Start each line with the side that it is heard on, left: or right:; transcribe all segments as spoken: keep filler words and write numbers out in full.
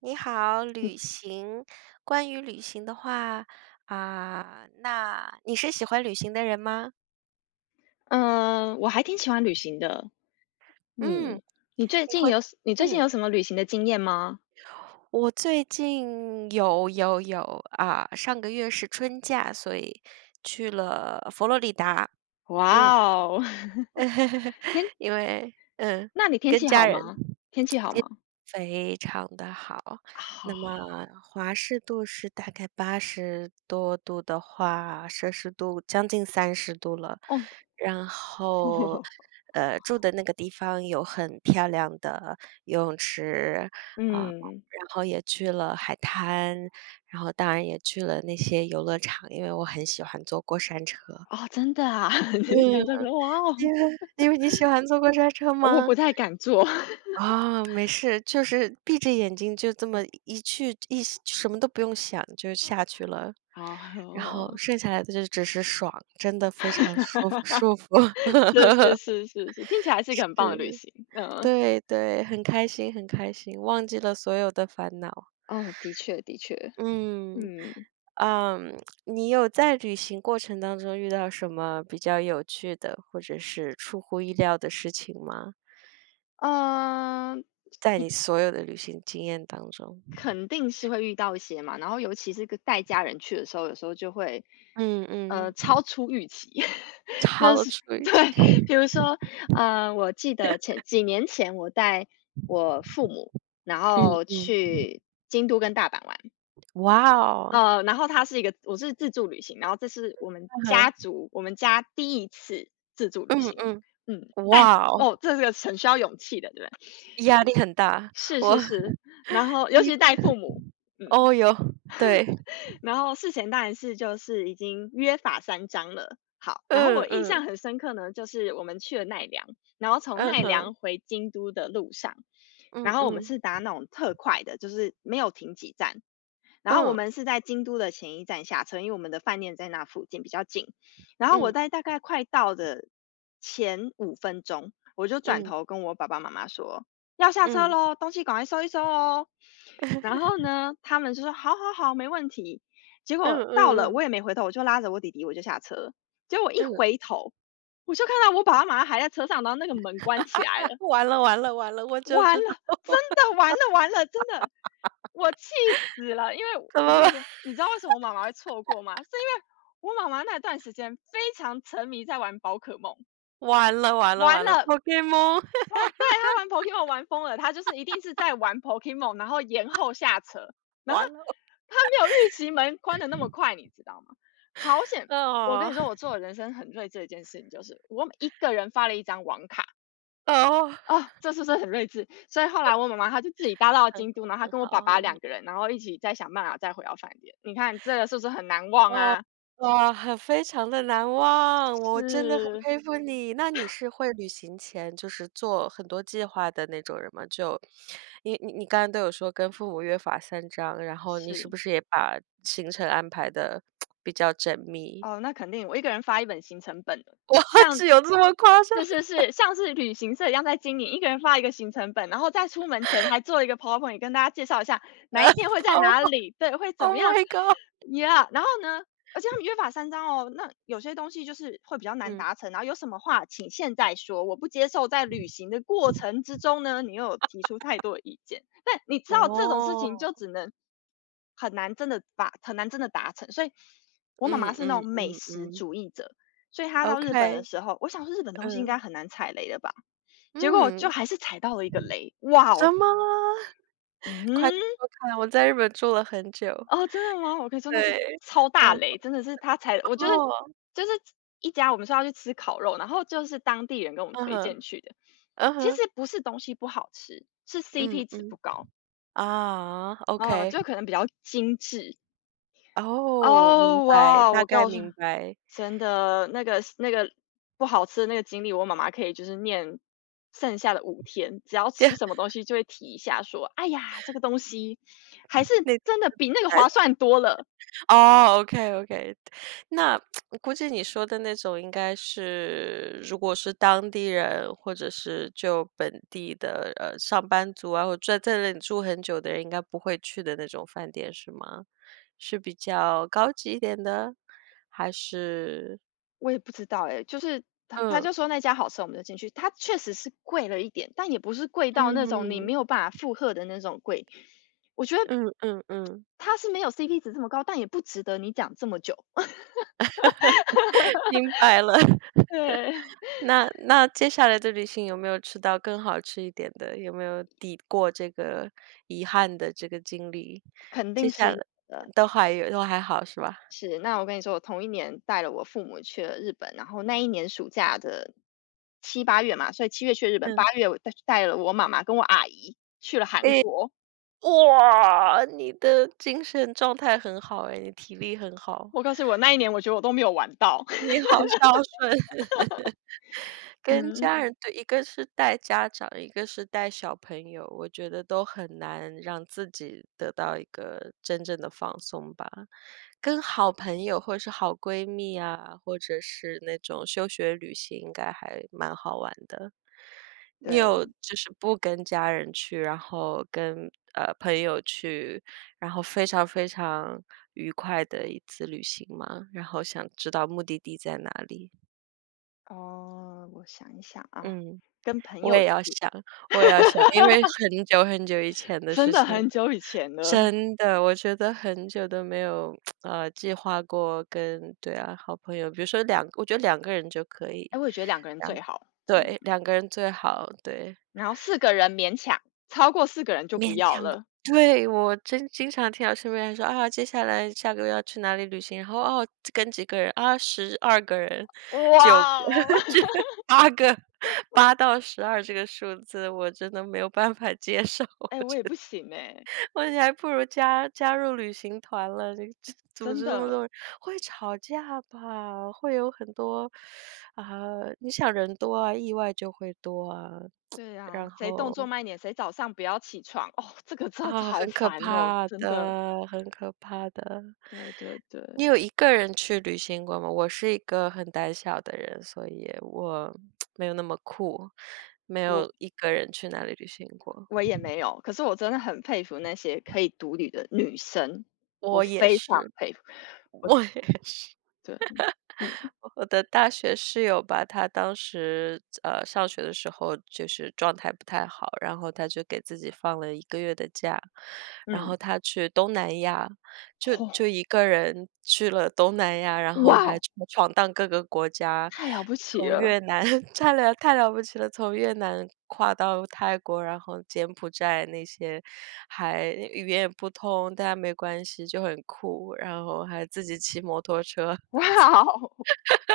right: 你好，旅行。关于旅行的话，啊，那你是喜欢旅行的人吗？
left: 嗯，我还挺喜欢旅行的。
right: 嗯，
left: 嗯，你最
right: 你
left: 近
right: 会
left: 有你最近
right: 嗯，
left: 有什么旅行的经验吗？
right: 我最近有有有啊，上个月是春假，所以去了佛罗里达。
left: 哇
right: 嗯，
left: 哦，天，
right: 因为嗯，
left: 那你天
right: 跟
left: 气
right: 家
left: 好
right: 人。
left: 吗？天气好吗？
right: 非常的好。那
left: 好，
right: 么华氏度是大概八十多度的话，摄氏度将近三十度了。
left: 哦，
right: 然后，呃，住的那个地方有很漂亮的游泳池，啊，
left: 嗯，
right: 然后也去了海滩，然后当然也去了那些游乐场，因为我很喜欢坐过山车。
left: 哦，真的啊，你是喜
right: 嗯，
left: 欢这个？哇哦，
right: 因为因为你喜欢坐过山车
left: 我
right: 吗？
left: 不太敢做。
right: 啊，没事，就是闭着眼睛就这么一去一什么都不用想就下去了，然后
left: 哦，
right: 剩下来的就只是爽，真的非常舒服舒服。
left: 是是是是是，听起来是一个很棒的旅行。嗯，
right: 对对，很开心很开心，忘记了所有的烦恼。
left: 哦，的确的确，
right: 嗯，
left: 嗯，
right: 嗯，你有在旅行过程当中遇到什么比较有趣的，或者是出乎意料的事情吗？
left: 嗯。
right: 在你所有的旅行经验当中。
left: 肯定是会遇到一些嘛，然后尤其是跟带家人去的时候，有时候就会，
right: 嗯
left: 呃，
right: 嗯，
left: 超出预期，就
right: 超
left: 是
right: 出预期，
left: 对，比如说，呃，我记得前几年前我带我父母，然
right: 嗯
left: 后
right: 嗯。
left: 去京都跟大阪玩，
right: 哇哦，
left: 呃，然后它是一个我是自助旅行，然后这是我们
right: 嗯
left: 家
right: 哼，
left: 族我们家第一次自助旅
right: 嗯
left: 行，
right: 嗯，
left: 嗯，带
right: 哇哦，
left: 哦，这是个很需要勇气的，对不对？
right: 压力很大。
left: 是
right: 我
left: 是是，然 后尤
right: 第
left: 其
right: 一
left: 是带父母，嗯。
right: 哦哟，对，
left: 然后事前当然是就是已经约法三章了。好，然后
right: 嗯
left: 我印
right: 嗯，
left: 象很深刻呢，就是我们去了奈良，然后从
right: 嗯
left: 奈
right: 哼，
left: 良回京都的路上，
right: 嗯
left: 然后我们
right: 嗯，
left: 是搭那种特快的，就是没有停几站。然后我
right: 嗯
left: 们是在京都的前一站下车，因为我们的饭店在那附近比较近。然后
right: 嗯
left: 我在大概快到的前五分钟，我就转
right: 嗯
left: 头跟我爸爸妈妈说要下车
right: 嗯
left: 喽，东西赶快收一收哦。然后呢，他们就说好好好，没问题。结
right: 嗯
left: 果到了，
right: 嗯嗯
left: 我也没回头，我就拉着我弟弟我就下车。结果我一
right: 嗯，
left: 回头，我就看到我爸爸妈妈还在车上，然后那个门关起来了。
right: 完了完了完了，我就
left: 完
right: 知道
left: 了，真的完了完了，真的，我气死了！因为
right: 怎
left: 我
right: 么
left: 跟你
right: 办，
left: 说，你知道为什么我妈妈会错过吗？是因为我妈妈那段时间非常沉迷在玩宝可梦，
right: 完了完了
left: 完
right: 完了
left: 了
right: ，Pokemon，
left: 哦，对，他玩 Pokemon 玩疯了，他就是一定是在玩 Pokemon，然后延后下车，然后
right: 完了，
left: 他没有预期门关的那么快，你知道吗？好 险！我跟
right: 哦
left: 你说，我做了人生很睿智的一件事情，就是我一个人发了一张网卡
right: 哦，
left: 啊、这是不是很睿智？所以后来我妈妈她就自己搭到
right: 很
left: 京
right: 好
left: 都，然后她
right: 很
left: 跟我爸
right: 好
left: 爸
right: 很好。
left: 两个人，然后一起再想办法再回到饭店。你看这个是不是很难忘
right: 哦，
left: 啊？
right: 哇，很非常的难忘，我真的很
left: 是
right: 佩服你。那你是会旅行前就是做很多计划的那种人吗？就你你你刚刚都有说跟父母约法三章，然后你是
left: 是。
right: 不是也把行程安排的比较缜密？
left: 哦，那肯定，我一个人发一本行程本的
right: 哇，
left: 像
right: 只有这么夸张
left: 是是是，像是旅行社一样在经营，一个人发一个行程本，然后在出门前还做一个 PowerPoint 跟大家介绍一下哪一天会
right: p o
left: 在
right: w e
left: 哪
right: r
left: 里，对，会怎
right: o
left: 么
right: h
left: 样
right: my god！
left: ，Yeah，然后呢，而且他们约法三章哦，那有些东西就是会比较难
right: 嗯，
left: 达成，然后有什么话请现在说，我不接受在旅行的过程之中呢，你又有提出太多的意见。但你知道这种事情
right: 哦，
left: 就只能很难真的把很难真的达成，所以我妈妈
right: 嗯
left: 是那
right: 嗯
left: 种美
right: 嗯
left: 食
right: 嗯
left: 主义者，所以她到日本
right: ，OK，
left: 的时候，我想说日本东西应
right: 嗯，
left: 该很难踩雷的吧，结果
right: 嗯，
left: 就还是踩到了一个雷，哇
right: 什
left: 哦，
right: 么？快说
left: 嗯，
right: 说看，我在日本住了很久。
left: 哦，真的吗？我可以说那是
right: 对，
left: 超大
right: 然
left: 雷，真的是她踩，我就是
right: 后
left: 就是一家我们说要去吃烤肉，然后就是当地人跟我们
right: 嗯
left: 推
right: 哼，
left: 荐去的，
right: 嗯
left: 其
right: 哼，
left: 实不是东西不好吃，是
right: 嗯
left: C P 值
right: 嗯，
left: 不高。
right: 啊
left: 啊，
right: ，OK，
left: 就可能比较精致，
right: 哦，明
left: 哦，
right: 白，
left: 哇哦！
right: 大
left: 我
right: 概
left: 告诉你，
right: 明白，
left: 真的，那个那个不好吃的那个经历，我妈妈可以就是念剩下的五天，只要
right: 对，
left: 吃什么东西就会提一下说：“哎呀，这个东西还是
right: 那点
left: 真的比那个
right: 难
left: 划算多了。”
right: 哦，OK，OK，那估计你说的那种应该是，如果是当地人或者是就本地的，呃，上班族啊，或者在那里住很久的人应该不会去的那种饭店是吗？是比较高级一点的？还是
left: 我也不知道哎，就是他他
right: 嗯，
left: 就说那家好吃，我们就进去。它确实是贵了一点，但也不是贵到那种你
right: 嗯。
left: 没有办法负荷的那种贵。我觉得
right: 嗯嗯嗯，
left: 它是没有 C P 值这么高，但也不值得你讲这么久。
right: 明白了。
left: 对，
right: 那那接下来的旅行有没有吃到更好吃一点的？有没有抵过这个遗憾的这个经历？
left: 肯
right: 接
left: 定
right: 下
left: 是
right: 来
left: 有的。
right: 都还有，都还好是吧？
left: 是，那我跟你说，我同一年带了我父母去了日本，然后那一年暑假的七八月嘛，所以七月去日本
right: 嗯，
left: 八月我带带了我妈妈跟我阿姨去了韩
right: 诶，
left: 国。
right: 哇，你的精神状态很好诶，你体力很好，
left: 我告诉 你我那一年我觉得我都没有玩到。
right: 你 好孝顺。跟家
left: 嗯，
right: 嗯人对，一个是带家长，一个是带小朋友，我觉得都很难让自己得到一个真正的放松吧。跟好朋友或者是好闺蜜啊，或者是那种休学旅行，应该还蛮好玩的。你
left: 对，
right: 有就是不跟家人去，然后跟，呃，朋友去，然后非常非常愉快的一次旅行吗？然后想知道目的地在哪里？
left: 哦，我想一想啊，
right: 嗯。
left: 跟朋
right: 我
left: 友
right: 也要
left: 去，
right: 想，我也要想，因为 很久很久以前的
left: 真
right: 事
left: 的
right: 情了。
left: 很久以前了。
right: 真的，我觉得很久都没有，呃，计划过跟对啊，好朋友，比如说两我觉得两个人就可以，
left: 哎，我也觉得两个人
right: 两
left: 最好，真的。
right: 对两个人最好，对。
left: 然后四个人勉强，超过四个人就不
right: 勉
left: 要
right: 强吧。
left: 了。
right: 对，我真经常听到身边人说啊，接下来下个月要去哪里旅行，然后哦，跟几个人啊十二个人
left: 哇
right: 九个，
left: 哦，
right: 这 八个八到十二这个数字，我真的没有办法接受。
left: 哎，我也不行哎，
right: 我你还不如加加入旅行团了，这个这组
left: 真
right: 织这么
left: 的。
right: 多人，会吵架吧？会有很多啊，你想人多啊，意外就会多啊，
left: 对
right: 然
left: 呀，谁动作
right: 后
left: 慢一点，谁早上不要起床，哦，这个真的
right: 啊，
left: 好
right: 很可
left: 烦哦，
right: 怕
left: 真的。
right: 的，很可怕的。
left: 对对对，
right: 你有一个人去旅行过吗？我是一个很胆小的人，所以我没有那么酷，没
left: 我
right: 有一个人去哪里旅行过。
left: 我也没有，可是我真的很佩服那些可以独旅的女生，我
right: 我也
left: 非常
right: 是，
left: 佩服。
right: 我也
left: 对，嗯
right: 我的大学室友吧，她当时呃上学的时候就是状态不太好，然后她就给自己放了一个月的假，然
left: 嗯，
right: 后她去东南亚，就
left: 哦，
right: 就一个人去了东南亚，然
left: 哇
right: 后还
left: 哦
right: 去闯荡各个国家，
left: 太了不起
right: 从
left: 了，
right: 越南 太了太了不起了，从越南跨到泰国，然后柬埔寨那些，还语言也不通，但没关系，就很酷，然后还自己骑摩托车。
left: 哇哦，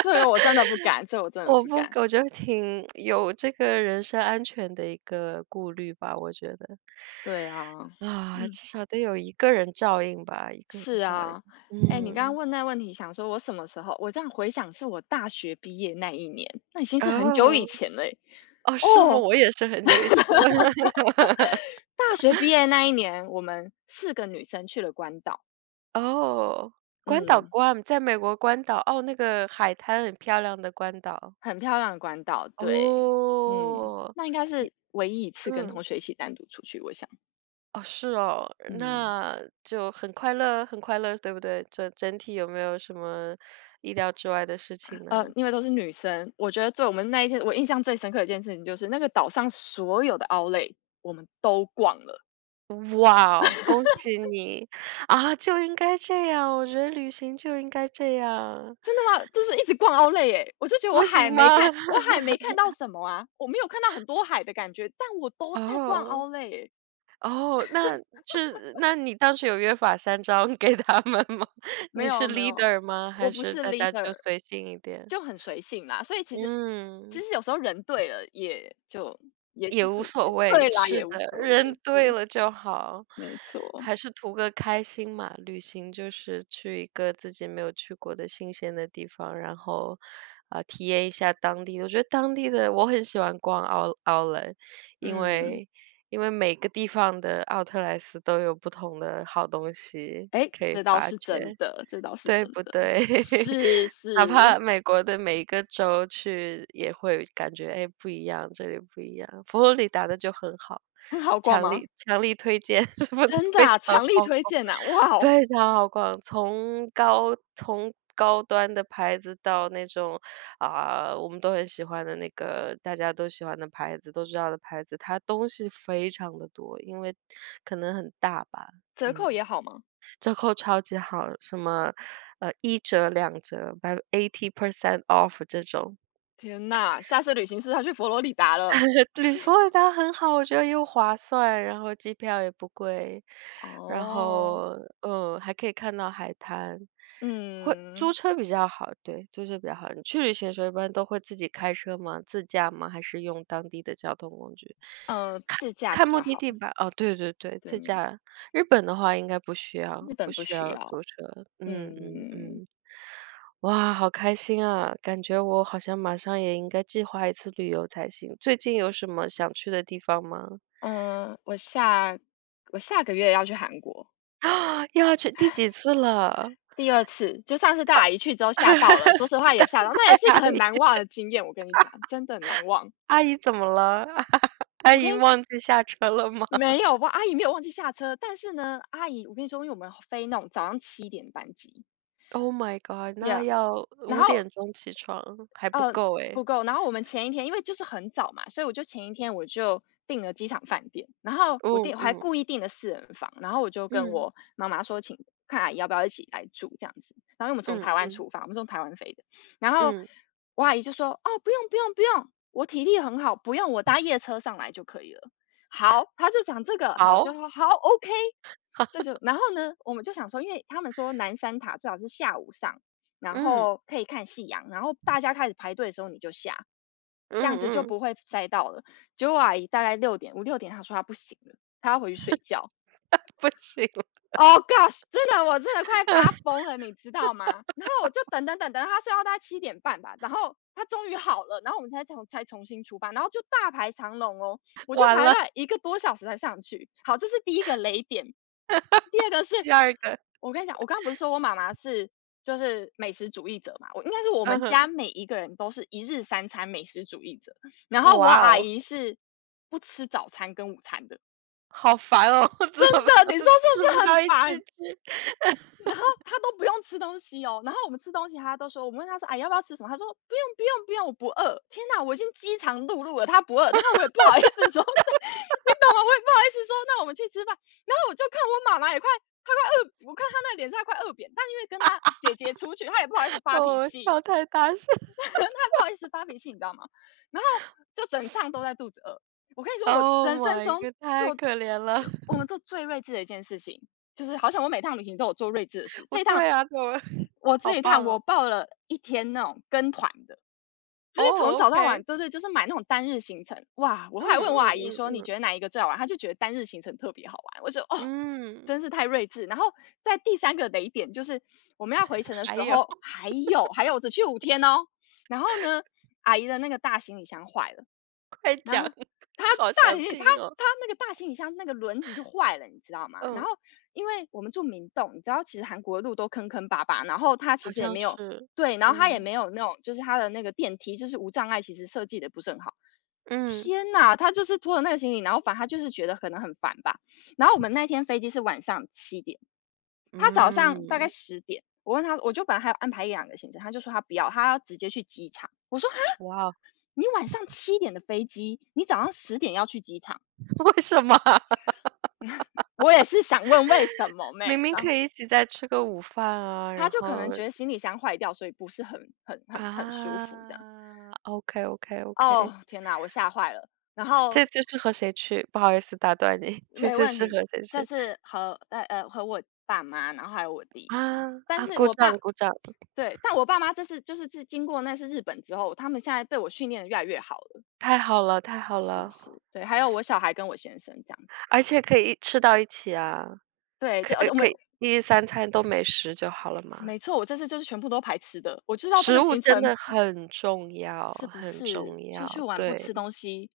left: 这个我真的不敢，这个我真的
right: 我
left: 不
right: 不
left: 敢。
right: 我觉得挺有这个人身安全的一个顾虑吧，我觉得。
left: 对啊，
right: 啊，
left: 嗯。
right: 至少得有一个人照应吧，一个人
left: 是
right: 照应。
left: 啊，哎，你刚刚
right: 嗯，
left: 问那问题，想说我什么时候？我这样回想，是我大学毕业那一年，那已经是很久以
right: 哦，
left: 前了欸。
right: 哦，是吗？
left: 哦，
right: 我也是很久以前了。
left: 大学毕业那一年，我们四个女生去了关岛，
right: 哦，关岛
left: 嗯，
right: 关在美国关岛，哦，那个海滩很漂亮的关岛。
left: 很漂亮的关岛，对，嗯，
right: 哦，
left: 那应该
right: 你
left: 是唯一一次跟
right: 嗯，
left: 同学一起单独出去，我想，
right: 哦，是哦，
left: 嗯，
right: 那就很快乐很快乐，对不对？整整体有没有什么意料之外的事情呢？
left: 呃，因为都是女生，我觉得最我们那一天，我印象最深刻的一件事情就是那个岛上所有的 outlet 我们都逛了。
right: 哇哦，恭喜你！啊，就应该这样，我觉得旅行就应该这样，
left: 真的吗？就是一直逛奥莱耶，我就觉得我
right: 不
left: 海
right: 行吗？
left: 没看我 海没看到什么啊，我没有看到很多海的感觉，但我都在逛
right: 哦，
left: 奥莱，耶。
right: 哦，那是那你当时有约法三章给他们吗？
left: 没
right: 你是
left: 有没有，
right: leader 吗？
left: 我
right: 还
left: 不
right: 是
left: 是
right: 大家就
left: leader，
right: 随性一点？
left: 就很随性啦。所以其实其
right: 嗯。
left: 实有时候人对了，也就也就
right: 也无
left: 是
right: 所谓，
left: 对啦，
right: 是
left: 也无
right: 的，
left: 所
right: 人
left: 谓。
right: 对
left: 对，
right: 了就好，
left: 没错，
right: 还是图个开心嘛。旅行就是去一个自己没有去过的新鲜的地方，然后，啊，体验一下当地的。我觉得当地的我很喜欢逛奥奥兰，因
left: 嗯，
right: 为因为每个地方的奥特莱斯都有不同的好东西
left: 哎，
right: 可以
left: 这倒
right: 发
left: 是
right: 掘。
left: 真的，这倒是
right: 对
left: 真
right: 不
left: 的。
right: 对？
left: 是 是，
right: 哪怕美国的每一个州去也会感觉，哎，不一样，这里不一样。佛罗里达的就很好，
left: 很好逛
right: 强
left: 吗？
right: 力强力推荐，不是
left: 真的
right: 非
left: 啊，
right: 常
left: 强力
right: 好
left: 推
right: 逛，
left: 荐呐，哇哦，
right: 非常好逛。从高从高端的牌子到那种啊、我们都很喜欢的那个大家都喜欢的牌子，都知道的牌子，它东西非常的多，因为可能很大吧，
left: 折
right: 嗯。
left: 扣也好吗？
right: 折扣超级好，什么，呃，一折、两折、y eighty percent off 这种。
left: 天呐，下次旅行是要去佛罗里达了。
right: 旅佛罗达很好，我觉得又划算，然后机票也不贵，然
left: 哦，
right: 后，嗯，还可以看到海滩。会租
left: 嗯，
right: 车比较好，对，租车比较好。你去旅行的时候一般都会自己开车吗？自驾吗？还是用当地的交通工具？
left: 呃，自驾
right: 看
left: 比
right: 目
left: 较
right: 的
left: 好，
right: 地吧，哦，对对对，自
left: 对，
right: 驾。日本的话应该不需要
left: 日
right: 不
left: 本不
right: 需
left: 需
right: 要租
left: 要。
right: 车，嗯嗯
left: 嗯，
right: 嗯。哇，好开心啊，感觉我好像马上也应该计划一次旅游才行。最近有什么想去的地方吗？
left: 呃，我下我下个月要去韩国，
right: 啊，又要去第几次了？
left: 第二次，就上次带阿姨去之后吓到了，说实话也吓到，那也是一
right: 阿
left: 个很
right: 姨
left: 难忘的经验，我跟你讲，真的很难忘。
right: 阿姨怎么了？阿
left: 我跟
right: 姨
left: 你
right: 忘记下车了吗
left: 没有吧，阿姨没有忘记下车，但是呢，阿姨我跟你说，因为我们飞那种早上七点的班机
right: ？Oh my god，那
left: ，yeah。
right: 要
left: 然
right: 五
left: 后
right: 点钟起床，还不
left: 呃，
right: 够哎。
left: 不够。然后我们前一天因为就是很早嘛，所以我就前一天我就订了机场饭店，然后我
right: 嗯
left: 订我还
right: 嗯，
left: 故意订了四人房，然后我就跟
right: 嗯，
left: 我妈妈说，请看阿姨要不要一起来住这样子。然后因为我们从
right: 嗯
left: 台湾
right: 嗯，
left: 出发，我们从台湾飞的，然后
right: 嗯，
left: 我阿姨就说，哦，不用不用不用，我体力很好，不用我搭夜车上来就可以了。好，她就讲这个，好，就
right: 好。
left: 好好 OK。这就然后呢，我们就想说，因为他们说南山塔最好是下午上，然
right: 嗯，
left: 后可以看夕阳，然后大家开始排队的时候你就下，
right: 嗯
left: 这样子就
right: 嗯，
left: 不会塞到了。结果我阿姨大概六点，五六点她说她不行了，她要回去睡觉。
right: 不行，
left: Oh gosh！真的，我真的快发 疯了，你知道吗？然后我就等等等等，他睡到大概七点半吧，然后他终于好了，然后我们才重才重新出发，然后就大排长龙哦，我就
right: 完
left: 排
right: 了，
left: 了一个多小时才上去。好，这是第一个雷点。第二个是，
right: 第二个，
left: 我跟你讲，我刚刚不是说我妈妈是就是美食主义者嘛，我应该是我
right: 嗯
left: 们
right: 哼，
left: 家每一个人都是一日三餐美食主义者，然后我
right: 哇
left: 阿
right: 哦，
left: 姨是不吃早餐跟午餐的。
right: 好烦哦，怎
left: 真
right: 么办？
left: 的，你说 是
right: 吃
left: 不
right: 不
left: 是很
right: 到一只
left: 烦？
right: 鸡
left: 然后他都不用吃东西哦，然后我们吃东西，他都说我们问他说："哎，要不要吃什么？"他说："不用，不用，不用，我不饿。"天哪，我已经饥肠辘辘了，他不饿，然后我也不好意思说，你懂吗？我也不好意思说，那我们去吃饭。然后我就看我妈妈也快，她快饿，我看她那脸上快饿扁，但因为跟她姐姐出去，她也不好意思发脾
right: 哦，
left: 气，
right: 笑太大声
left: 她不好意思发脾气，你知道吗？然后就整仗都在肚子饿。我跟你说，我
right: ，Oh
left: 人生
right: my
left: 中
right: god，太
left: 做
right: 可怜了，
left: 我 们做最睿智的一件事情，就是好像我每趟旅行都有做睿智的事。
right: 不
left: 这一
right: 对
left: 趟
right: 啊，怎么
left: 我
right: 好
left: 这一趟
right: 棒
left: 我
right: 哦，
left: 报了一天那种跟团的，就是从
right: 哦
left: 早到晚，
right: ，OK，
left: 对对，就是买那种单日行程。哇，我后
right: 嗯
left: 来问我
right: 嗯
left: 阿姨
right: 嗯
left: 说："你
right: 嗯，
left: 觉得哪一个最好玩？"她就觉得单日行程特别好玩。我觉得哦，
right: 嗯，
left: 真是太睿智。然后在第三个雷点就是我们要回程的
right: 还
left: 时
right: 有，
left: 候，还有还有我只去五天哦，然后呢，阿姨的那个大行李箱坏了，
right: 快
left: 然
right: 讲，
left: 后他
right: 好
left: 大
right: 想
left: 行李他
right: 听哦，
left: 他那个大行李箱那个轮子就坏了，你知道吗？然
right: 嗯，
left: 后因为我们住明洞，你知道其实韩国的路都坑坑巴巴，然后他
right: 好
left: 其实也
right: 像
left: 没有。
right: 是，
left: 对，然后他也
right: 嗯，
left: 没有那种就是他的那个电梯就是无障碍，其实设计的不是很好。
right: 嗯，
left: 天呐，他就是拖着那个行李，然后反正他就是觉得可能很烦吧。然后我们那天飞机是晚上七点，他早上大概
right: 嗯，
left: 十点，我问他，我就本来还有安排一两个行程，他就说他不要，他要直接去机场。我说啊，
right: 哇哦，
left: 你晚上七点的飞机，你早上十点要去机场，
right: 为什么啊？
left: 我也是想问为什么
right: 明
left: 妹。
right: 明
left: 然
right: 可
left: 后
right: 以一起再吃个午饭啊，
left: 他
right: 然
left: 就可
right: 后
left: 能觉得行李箱坏掉，所以不是很很很很舒服这样。
right: 啊，OK OK OK，
left: 哦，天呐，我吓坏了。然后
right: 这次是和谁去？不好意思打断你，这
left: 没
right: 次
left: 问
right: 是
left: 题，
right: 和谁
left: 但
right: 去？
left: 是和呃呃和我爸妈，然后还有我
right: 啊
left: 弟。嗯，但
right: 啊，
left: 是
right: 鼓
left: 我
right: 掌
left: 爸。
right: 鼓掌，
left: 对，但我爸妈这次就是自经过那次日本之后，他们现在被我训练的越来越好了，
right: 太好了太好
left: 是
right: 了，
left: 是，对，还有我小孩跟我先生这样子。
right: 而且可以吃到一起啊，
left: 对，这
right: 可
left: 而且我
right: 可
left: 们
right: 以一日三餐都美食就好了嘛。
left: 没错，我这次就是全部都排吃的，我知道这
right: 食
left: 个
right: 物
left: 行
right: 真
left: 程
right: 的很重要，
left: 是不
right: 很重
left: 是出去
right: 要。
left: 玩不
right: 对，
left: 吃东西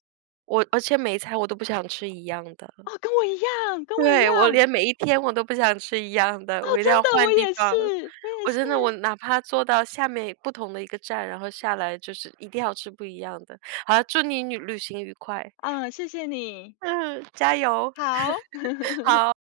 right: 我而且每一餐我都不想吃一样的。
left: 哦，跟我一样，跟我一
right: 对，我
left: 样，
right: 连每一天我都不想吃一样的，
left: 哦，
right: 我一定
left: 真
right: 要
left: 的，我
right: 换地
left: 也
right: 方。
left: 是，我也
right: 我真的我
left: 是，
right: 哪怕坐到下面不同的一个站，然后下来就是一定要吃不一样的。好了，祝你旅旅行愉快。
left: 嗯，谢谢你，
right: 嗯，加油。
left: 好。